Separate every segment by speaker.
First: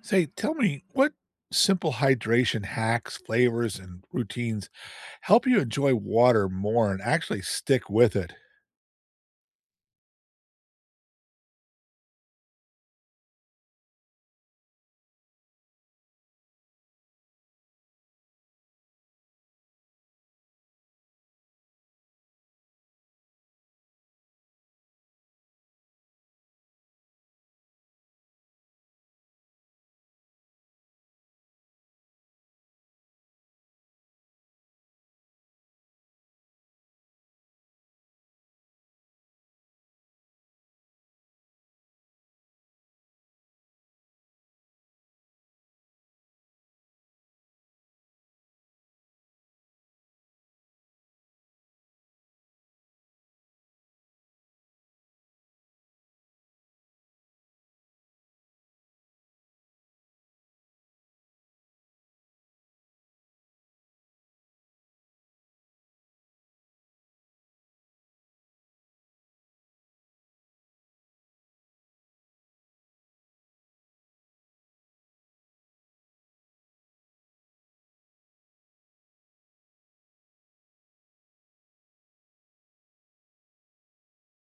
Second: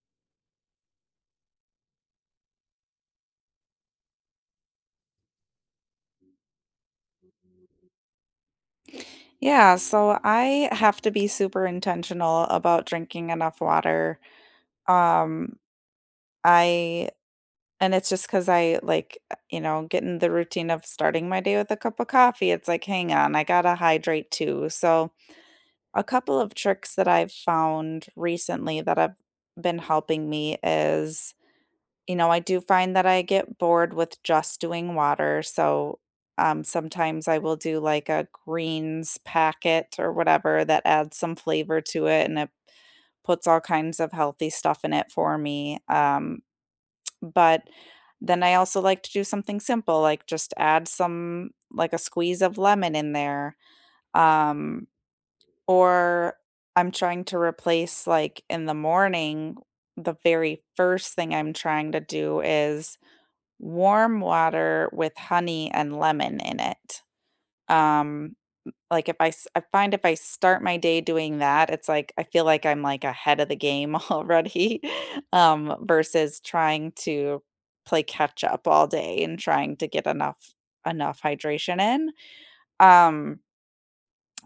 Speaker 1: Say, tell me what simple hydration hacks, flavors, and routines help you enjoy water more and actually stick with it?
Speaker 2: Yeah, so I have to be super intentional about drinking enough water. Um, I and it's just because I like, get in the routine of starting my day with a cup of coffee. It's like, hang on, I gotta hydrate too. So a couple of tricks that I've found recently that have been helping me is I do find that I get bored with just doing water, so, sometimes I will do, like, a greens packet or whatever that adds some flavor to it, and it puts all kinds of healthy stuff in it for me, but then I also like to do something simple, like, just add some like, a squeeze of lemon in there, um, or I'm trying to replace, like in the morning, the very first thing I'm trying to do is warm water with honey and lemon in it. Um, like if I s I find if I start my day doing that, it's like I feel like I'm like ahead of the game already, versus trying to play catch up all day and trying to get enough hydration in. Um,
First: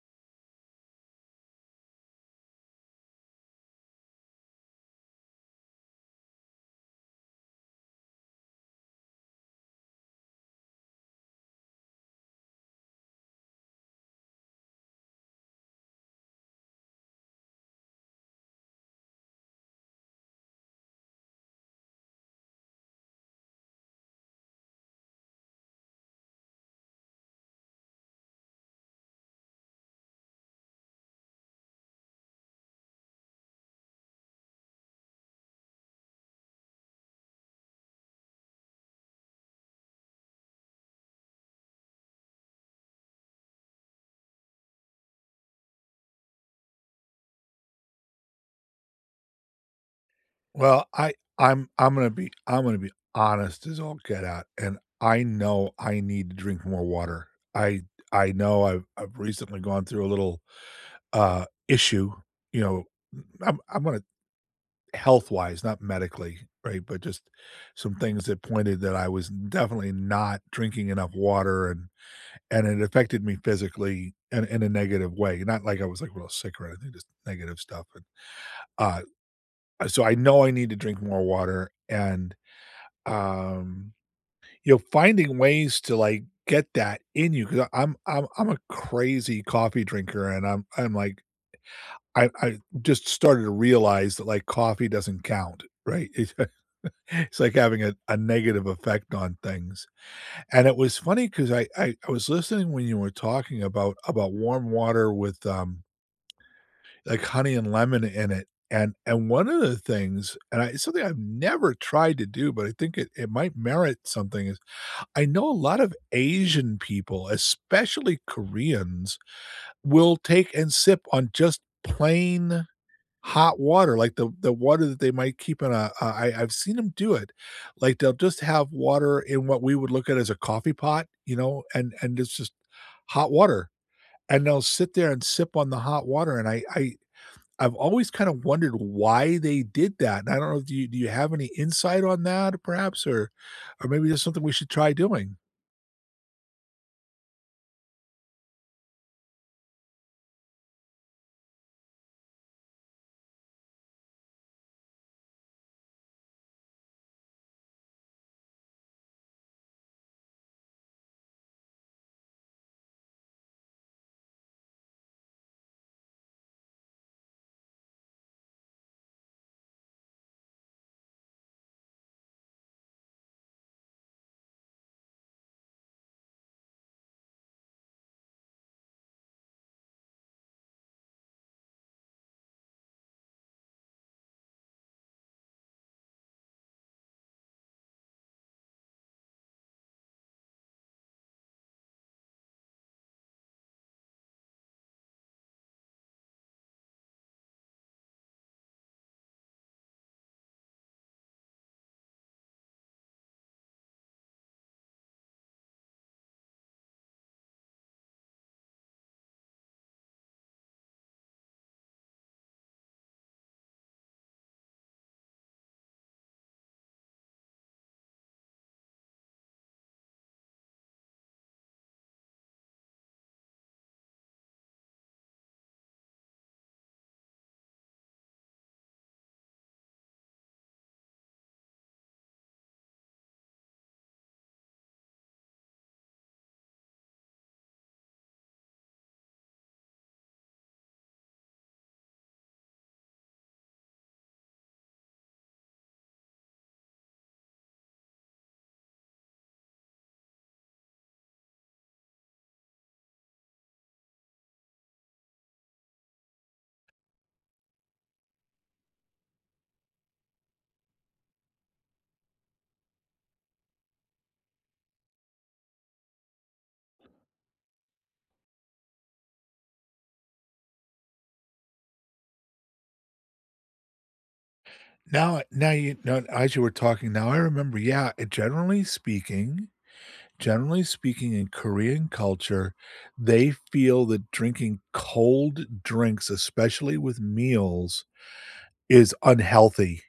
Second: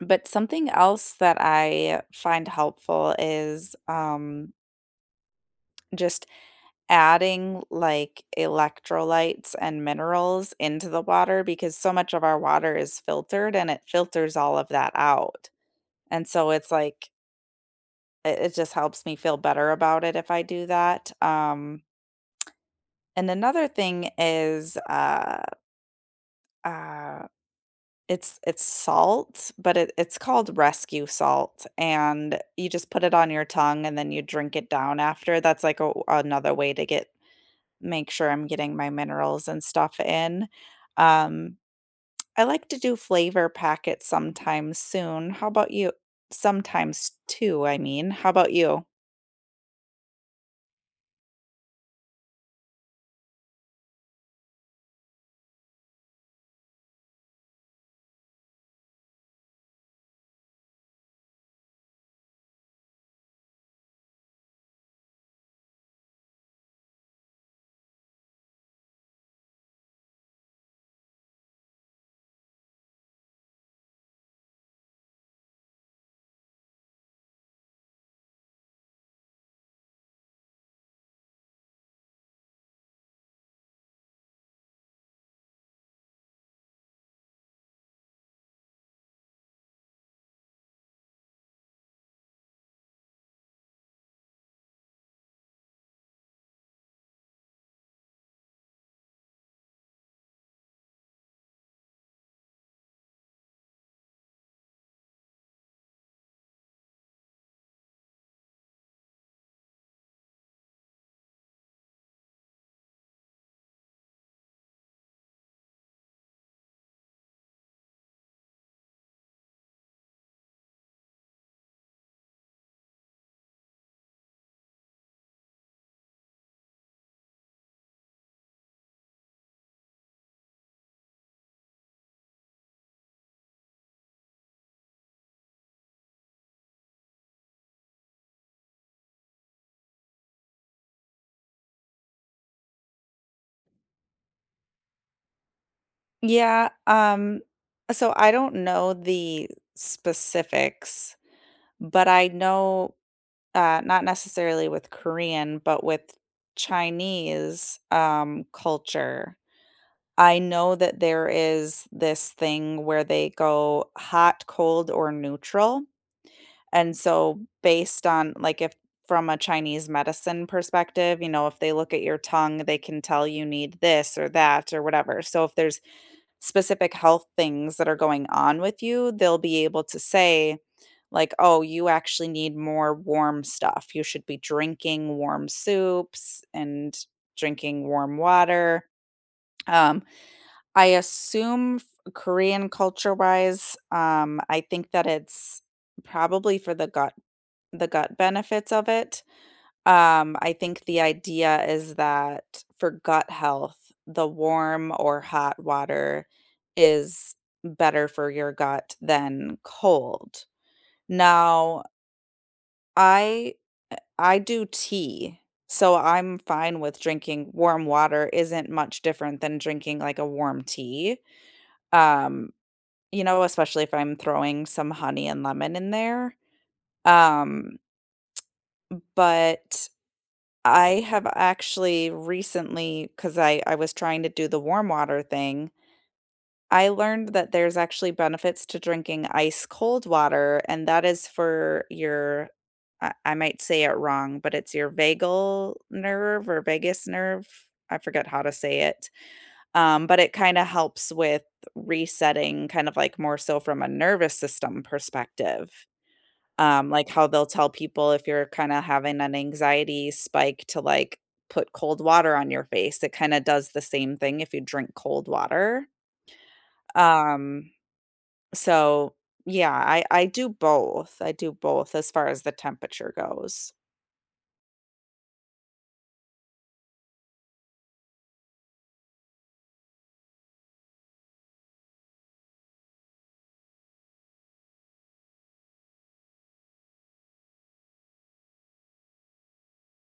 Speaker 2: but something else that I find helpful is just adding, like, electrolytes and minerals into the water because so much of our water is filtered and it filters all of that out. And so it's like it just helps me feel better about it if I do that. And another thing is, uh, it's salt, but it's called rescue salt, and you just put it on your tongue and then you drink it down after. That's like a, another way to get make sure I'm getting my minerals and stuff in. Um, I like to do flavor packets sometimes. Soon. How about you? Sometimes too, I mean. How about you?
Speaker 1: Well, I'm gonna be I'm gonna be honest as all get out, and I know I need to drink more water. I I know I've recently gone through a little issue. You know, I'm gonna health wise, not medically, right? But just some things that pointed that I was definitely not drinking enough water. And it affected me physically in a negative way, not like I was, like, real sick or anything, just negative stuff, and, uh, so I know I need to drink more water and, um, you know, finding ways to, like, get that in you. Because I 'cause I'm a crazy coffee drinker, and I'm like I just started to realize that, like, coffee doesn't count, right? It's like having a negative effect on things, and it was funny 'cause I was listening when you were talking about warm water with, like honey and lemon in it, and one of the things and I it's something I've never tried to do, but I think it it might merit something is I know a lot of Asian people, especially Koreans, will take and sip on just plain hot water, like the water that they might keep in a I've seen them do it. Like, they'll just have water in what we would look at as a coffee pot, you know, and it's just hot water, and they'll sit there and sip on the hot water, and I've always kind of wondered why they did that, and I don't know, do you have any insight on that perhaps, or maybe there's something we should try doing?
Speaker 2: Yeah, so I don't know the specifics, but I know not necessarily with Korean, but with Chinese culture. I know that there is this thing where they go hot, cold, or neutral. And so, based on like if from a Chinese medicine perspective, you know, if they look at your tongue, they can tell you need this or that or whatever. So, if there's specific health things that are going on with you, they'll be able to say, like, oh, you actually need more warm stuff. You should be drinking warm soups and drinking warm water. Um, I assume Korean culture wise, I think that it's probably for the gut benefits of it. I think the idea is that for gut health, the warm or hot water is better for your gut than cold. Now, I I do tea, so I'm fine with drinking warm water isn't much different than drinking like a warm tea. Um, you know, especially if I'm throwing some honey and lemon in there. Um, but I have actually recently, because I was trying to do the warm water thing, I learned that there's actually benefits to drinking ice cold water, and that is for your I might say it wrong, but it's your vagal nerve or vagus nerve. I forget how to say it. But it kinda helps with resetting, kind of like more so from a nervous system perspective. Like how they'll tell people if you're kinda having an anxiety spike to, like, put cold water on your face. It kinda does the same thing if you drink cold water. Um, so, yeah, I do both. I do both as far as the temperature goes.
Speaker 1: Now you know, as you were talking, now I remember, yeah, generally speaking, in Korean culture, they feel that drinking cold drinks, especially with meals, is unhealthy,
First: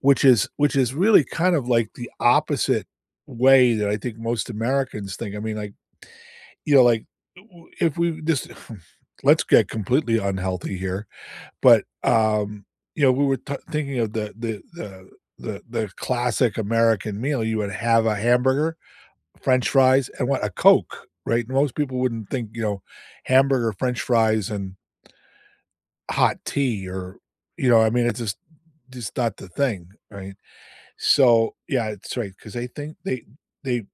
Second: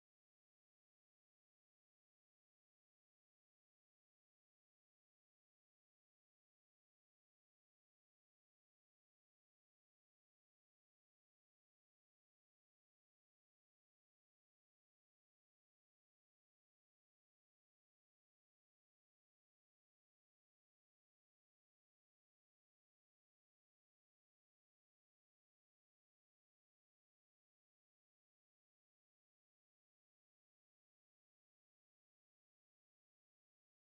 Speaker 1: which is really kind of like the opposite way that I think most Americans think. I mean, like, you know, like, w if we just let's get completely unhealthy here, but, you know, we were t thinking of the classic American meal, you would have a hamburger, french fries, and what? A Coke, right? Most people wouldn't think, you know, hamburger, french fries, and hot tea or you know, I mean, it's just not the thing, right? So, yeah, it's right because they think they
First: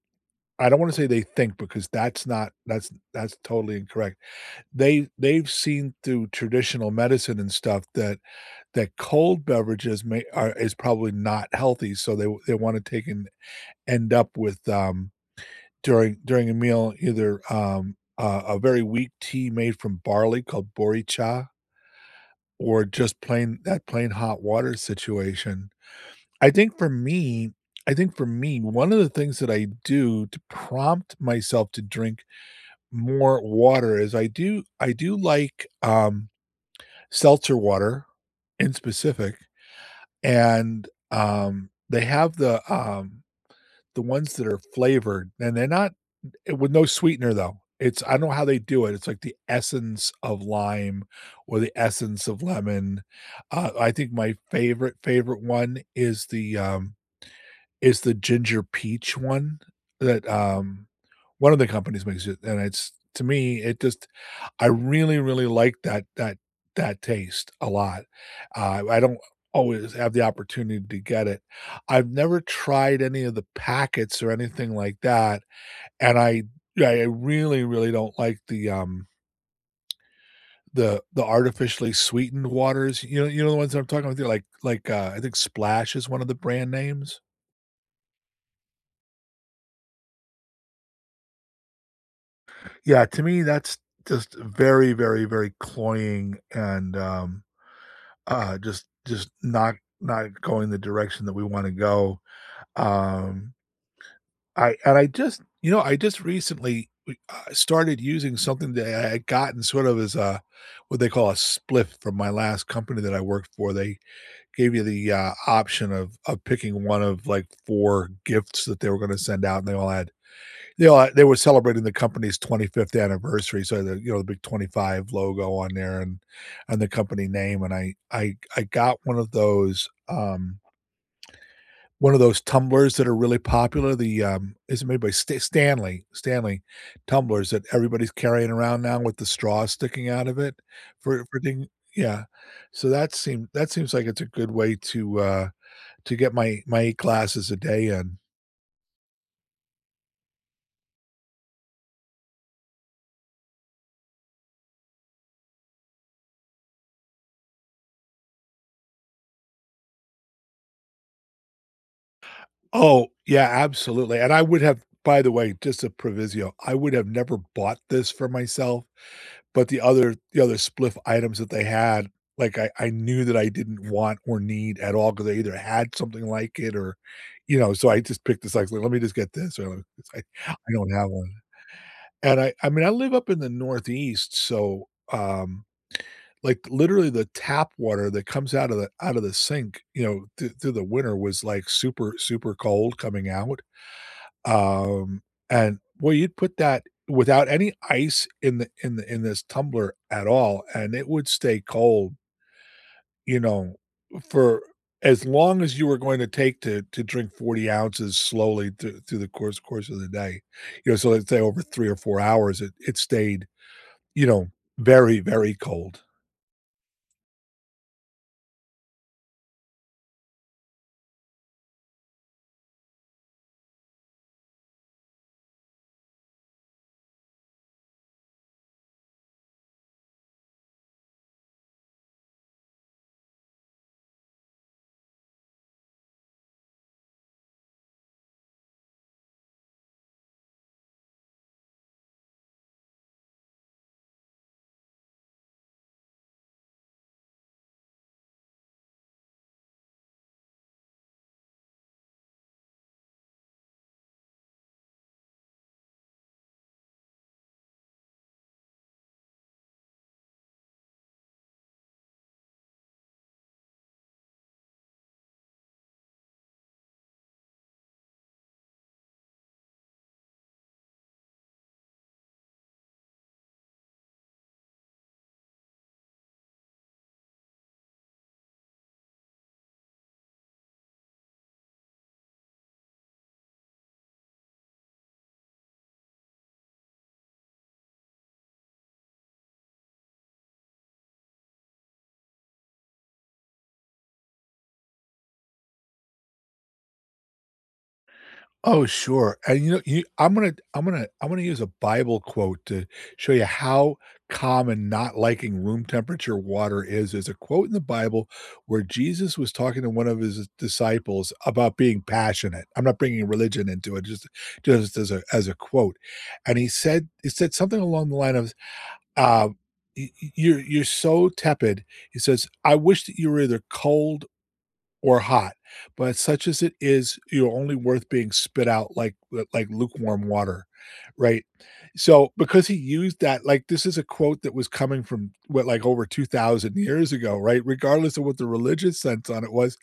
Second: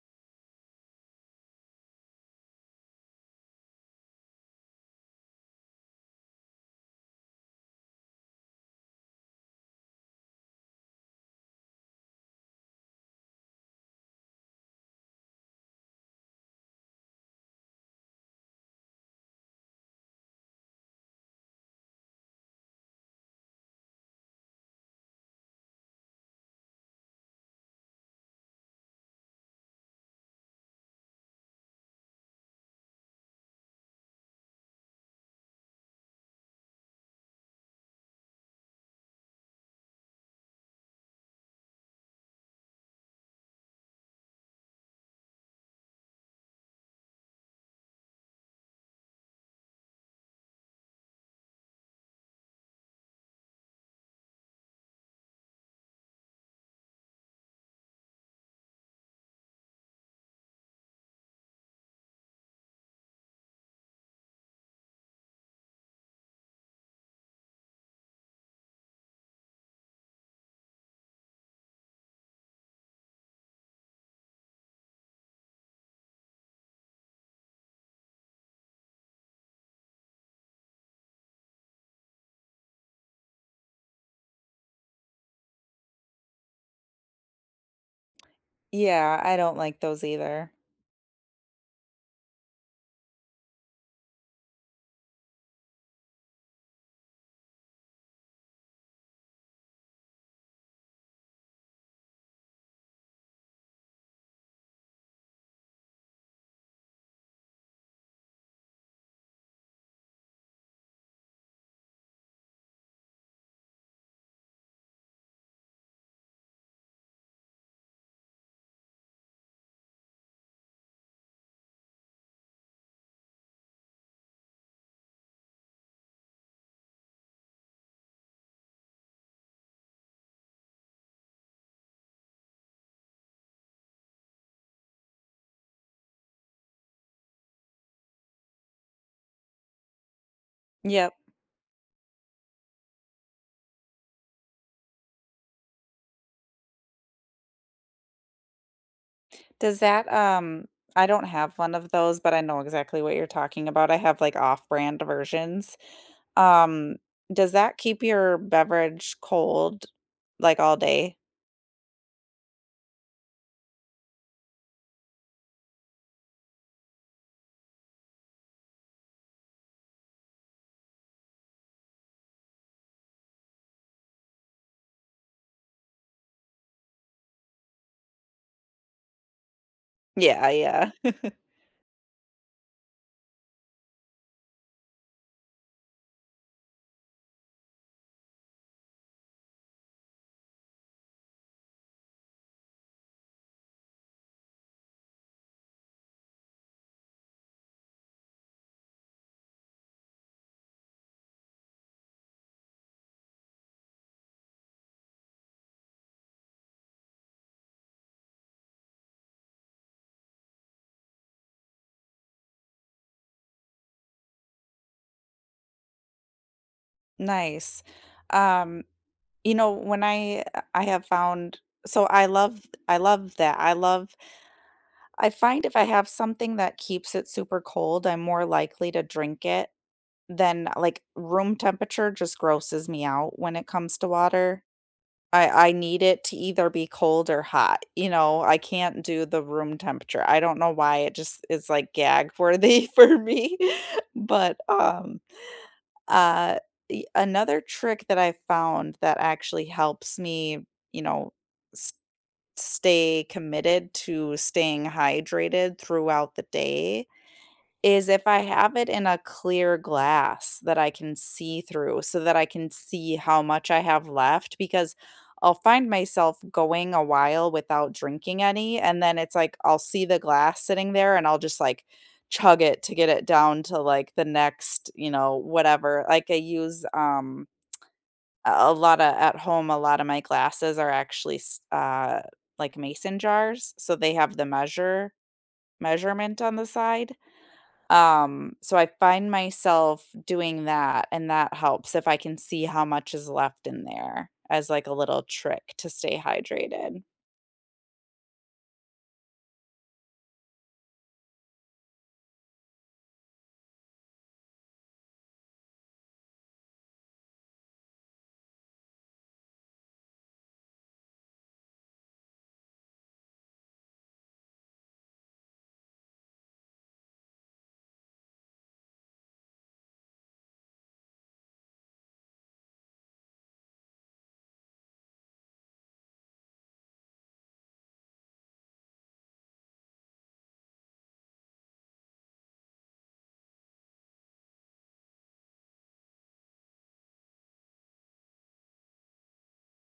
Speaker 1: I don't wanna say they think because that's not that's totally incorrect. They they've seen through traditional medicine and stuff that that cold beverages may are is probably not healthy, so they wanna take and end up with, during a meal, either, a very weak tea made from barley called "Boricha," or just plain that plain hot water situation. I think for me I think for me, one of the things that I do to prompt myself to drink more water is I do like, seltzer water in specific, and, they have the ones that are flavored, and they're not with no sweetener though. It's I don't know how they do it. It's like the essence of lime or the essence of lemon. I think my favorite, favorite one is the ginger peach one that, one of the companies makes it, and it's to me, it just I really, really like that taste a lot. I don't always have the opportunity to get it. I've never tried any of the packets or anything like that, and I really, really don't like the, the artificially sweetened waters. You know the ones that I'm talking about? They like, I think Splash is one of the brand names?
Speaker 2: Yeah, I don't like those either.
Speaker 1: Yeah, to me, that's just very, very, very cloying, and, just not not going the direction that we wanna go. Um, I just you know, I just recently started using something that I had gotten sort of as a what they call a spliff from my last company that I worked for. They gave you the, option of picking one of, like, 4 gifts that they were gonna send out, and they all had you know, they were celebrating the company's 25th anniversary, so the you know the big 25 logo on there and the company name. And I got one of those tumblers that are really popular. The is it made by Stanley Stanley tumblers that everybody's carrying around now with the straw sticking out of it
Speaker 2: Yep.
Speaker 1: for thing. Yeah, so that seems like it's a good way to get my my eight glasses a day in.
Speaker 2: Does that I don't have one of those, but I know exactly what you're talking about. I have like off-brand versions. Um, does that keep your beverage cold, like, all day?
Speaker 1: Oh, yeah, absolutely, and I would have by the way, just a proviso, I would have never bought this for myself, but the other spliff items that they had, like, I knew that I didn't want or need at all because I either had something like it or, you know, so I just picked this, like, "Let me just get this," or, I
Speaker 2: Yeah,
Speaker 1: I don't
Speaker 2: yeah.
Speaker 1: have one, and I mean, I live up in the Northeast, so, um, like, literally the tap water that comes out of the sink, you know, through the winter was, like, super, super cold coming out, um, and well, you'd put that without any ice in the in the in this tumbler at all, and it would stay cold, you know, for as long as you were going to take to drink 40 ounces slowly through the course of the day. You know, so let's say over 3 or 4 hours, it stayed, you know, very, very cold.
Speaker 2: Nice. Um, you know, when I have found so I love that. I love I find if I have something that keeps it super cold, I'm more likely to drink it than, like, room temperature just grosses me out when it comes to water. I need it to either be cold or hot, you know, I can't do the room temperature. I don't know why it just is like gag worthy for me, but, uh, y another trick that I found that actually helps me, you know, s stay committed to staying hydrated throughout the day is if I have it in a clear glass that I can see through so that I can see how much I have left, because I'll find myself going a while without drinking any, and then it's like I'll see the glass sitting there and I'll just like chug it to get it down to like the next, you know, whatever. Like I use a lot of at home, a lot of my glasses are actually like mason jars, so they have the measurement on the side. So I find myself doing that, and that helps if I can see how much is left in there as like a little trick to stay hydrated.
Speaker 1: Oh, sure. And you know, you I'm gonna I'm gonna use a Bible quote to show you how common not liking room temperature water is. There's a quote in the Bible where Jesus was talking to one of his disciples about being passionate. I'm not bringing religion into it, just as a quote. And he said something along the line of, uh, you're so tepid." He says, "I wish that you were either cold or hot, but such as it is, you're only worth being spit out like lukewarm water," right? So because he used that, like this is a quote that was coming from what like over 2,000 years ago, right? Regardless of what the religious sense on it was,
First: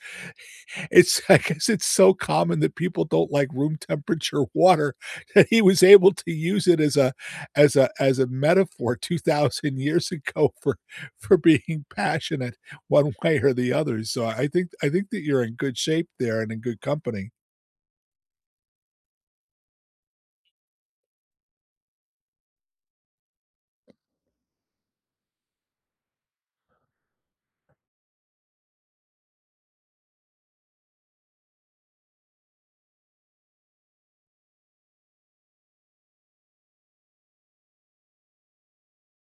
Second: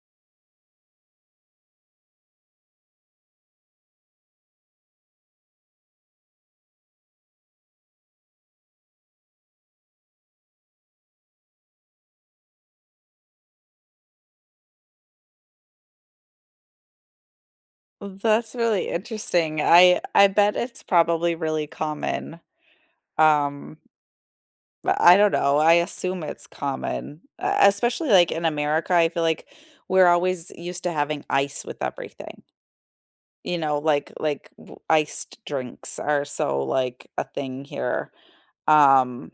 Speaker 1: it's I guess it's so common that people don't like room temperature water that he was able to use it as a metaphor 2,000 years ago for being passionate one way or the other, so I think that you're in good shape there and in good company.
Speaker 2: Well, that's really interesting. I bet it's probably really common. Um, but I don't know. I assume it's common, especially like in America. I feel like we're always used to having ice with everything. You know, iced drinks are so like a thing here. Um,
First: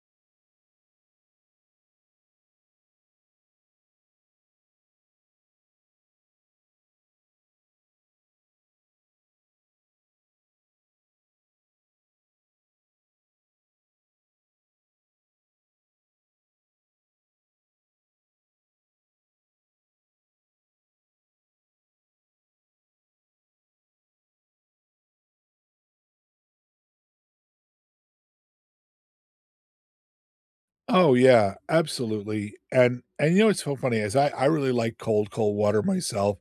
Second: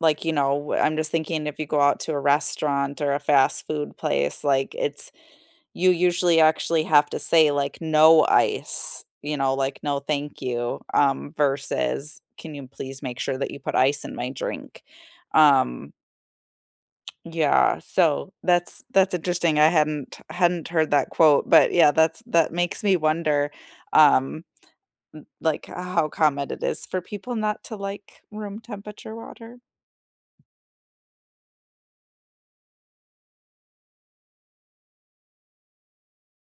Speaker 2: Like, you know, I'm just thinking if you go out to a restaurant or a fast food place, like, it's you usually actually have to say, like, "No ice," you know, like, "No, thank you," versus, "Can you please make sure that you put ice in my drink?" Um, yeah, so that's interesting. I hadn't heard that quote, but yeah, that's that makes me wonder, um, like, how common it is for people not to like room temperature water.
Speaker 1: Oh, yeah, absolutely, and you know what's so funny is I really like cold, cold water myself,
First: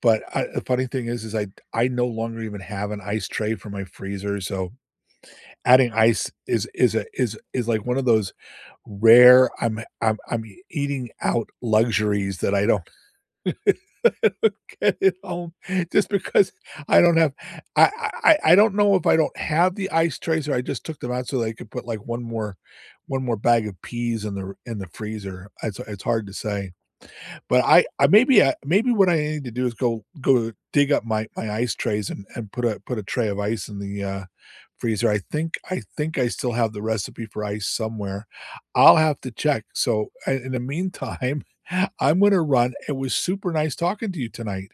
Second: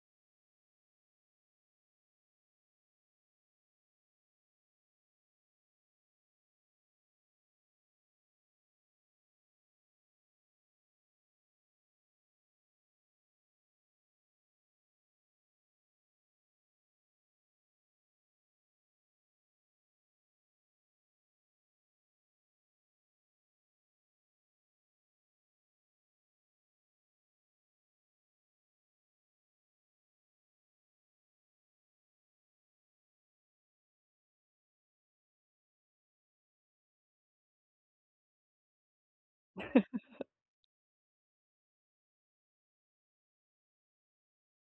Speaker 1: but I the funny thing is is I no longer even have an ice tray for my freezer, so adding ice is a is is like one of those rare, I'm eating out luxuries that I don't get at home just because I don't have I I don't know if I don't have the ice trays or I just took them out so that I could put, like, 1 more 1 more bag of peas in the freezer. It's hard to say. But I maybe I maybe what I need to do is go dig up my my ice trays and put a put a tray of ice in the, freezer. I think I still have the recipe for ice somewhere. I'll have to check. So, I in the meantime, I'm gonna run. It was super nice talking to you tonight.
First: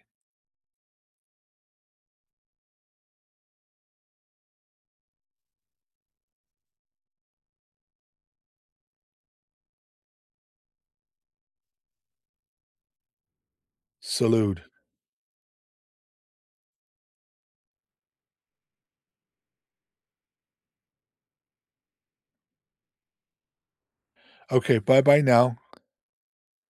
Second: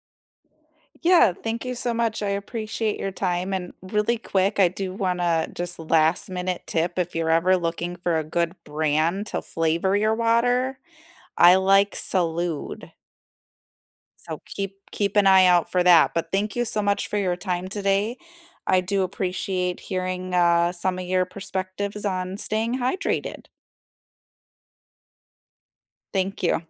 Speaker 2: Yeah, thank you so much. I appreciate your time. And really quick, I do want to just last minute tip if you're ever looking for a good brand to flavor your water, I like Salud. So
Speaker 1: Salute.
Speaker 2: keep an eye out for that. But thank you so much for your time today. I do appreciate hearing some of your perspectives on staying hydrated.
Speaker 1: Okay, bye-bye now.
Speaker 2: Thank you.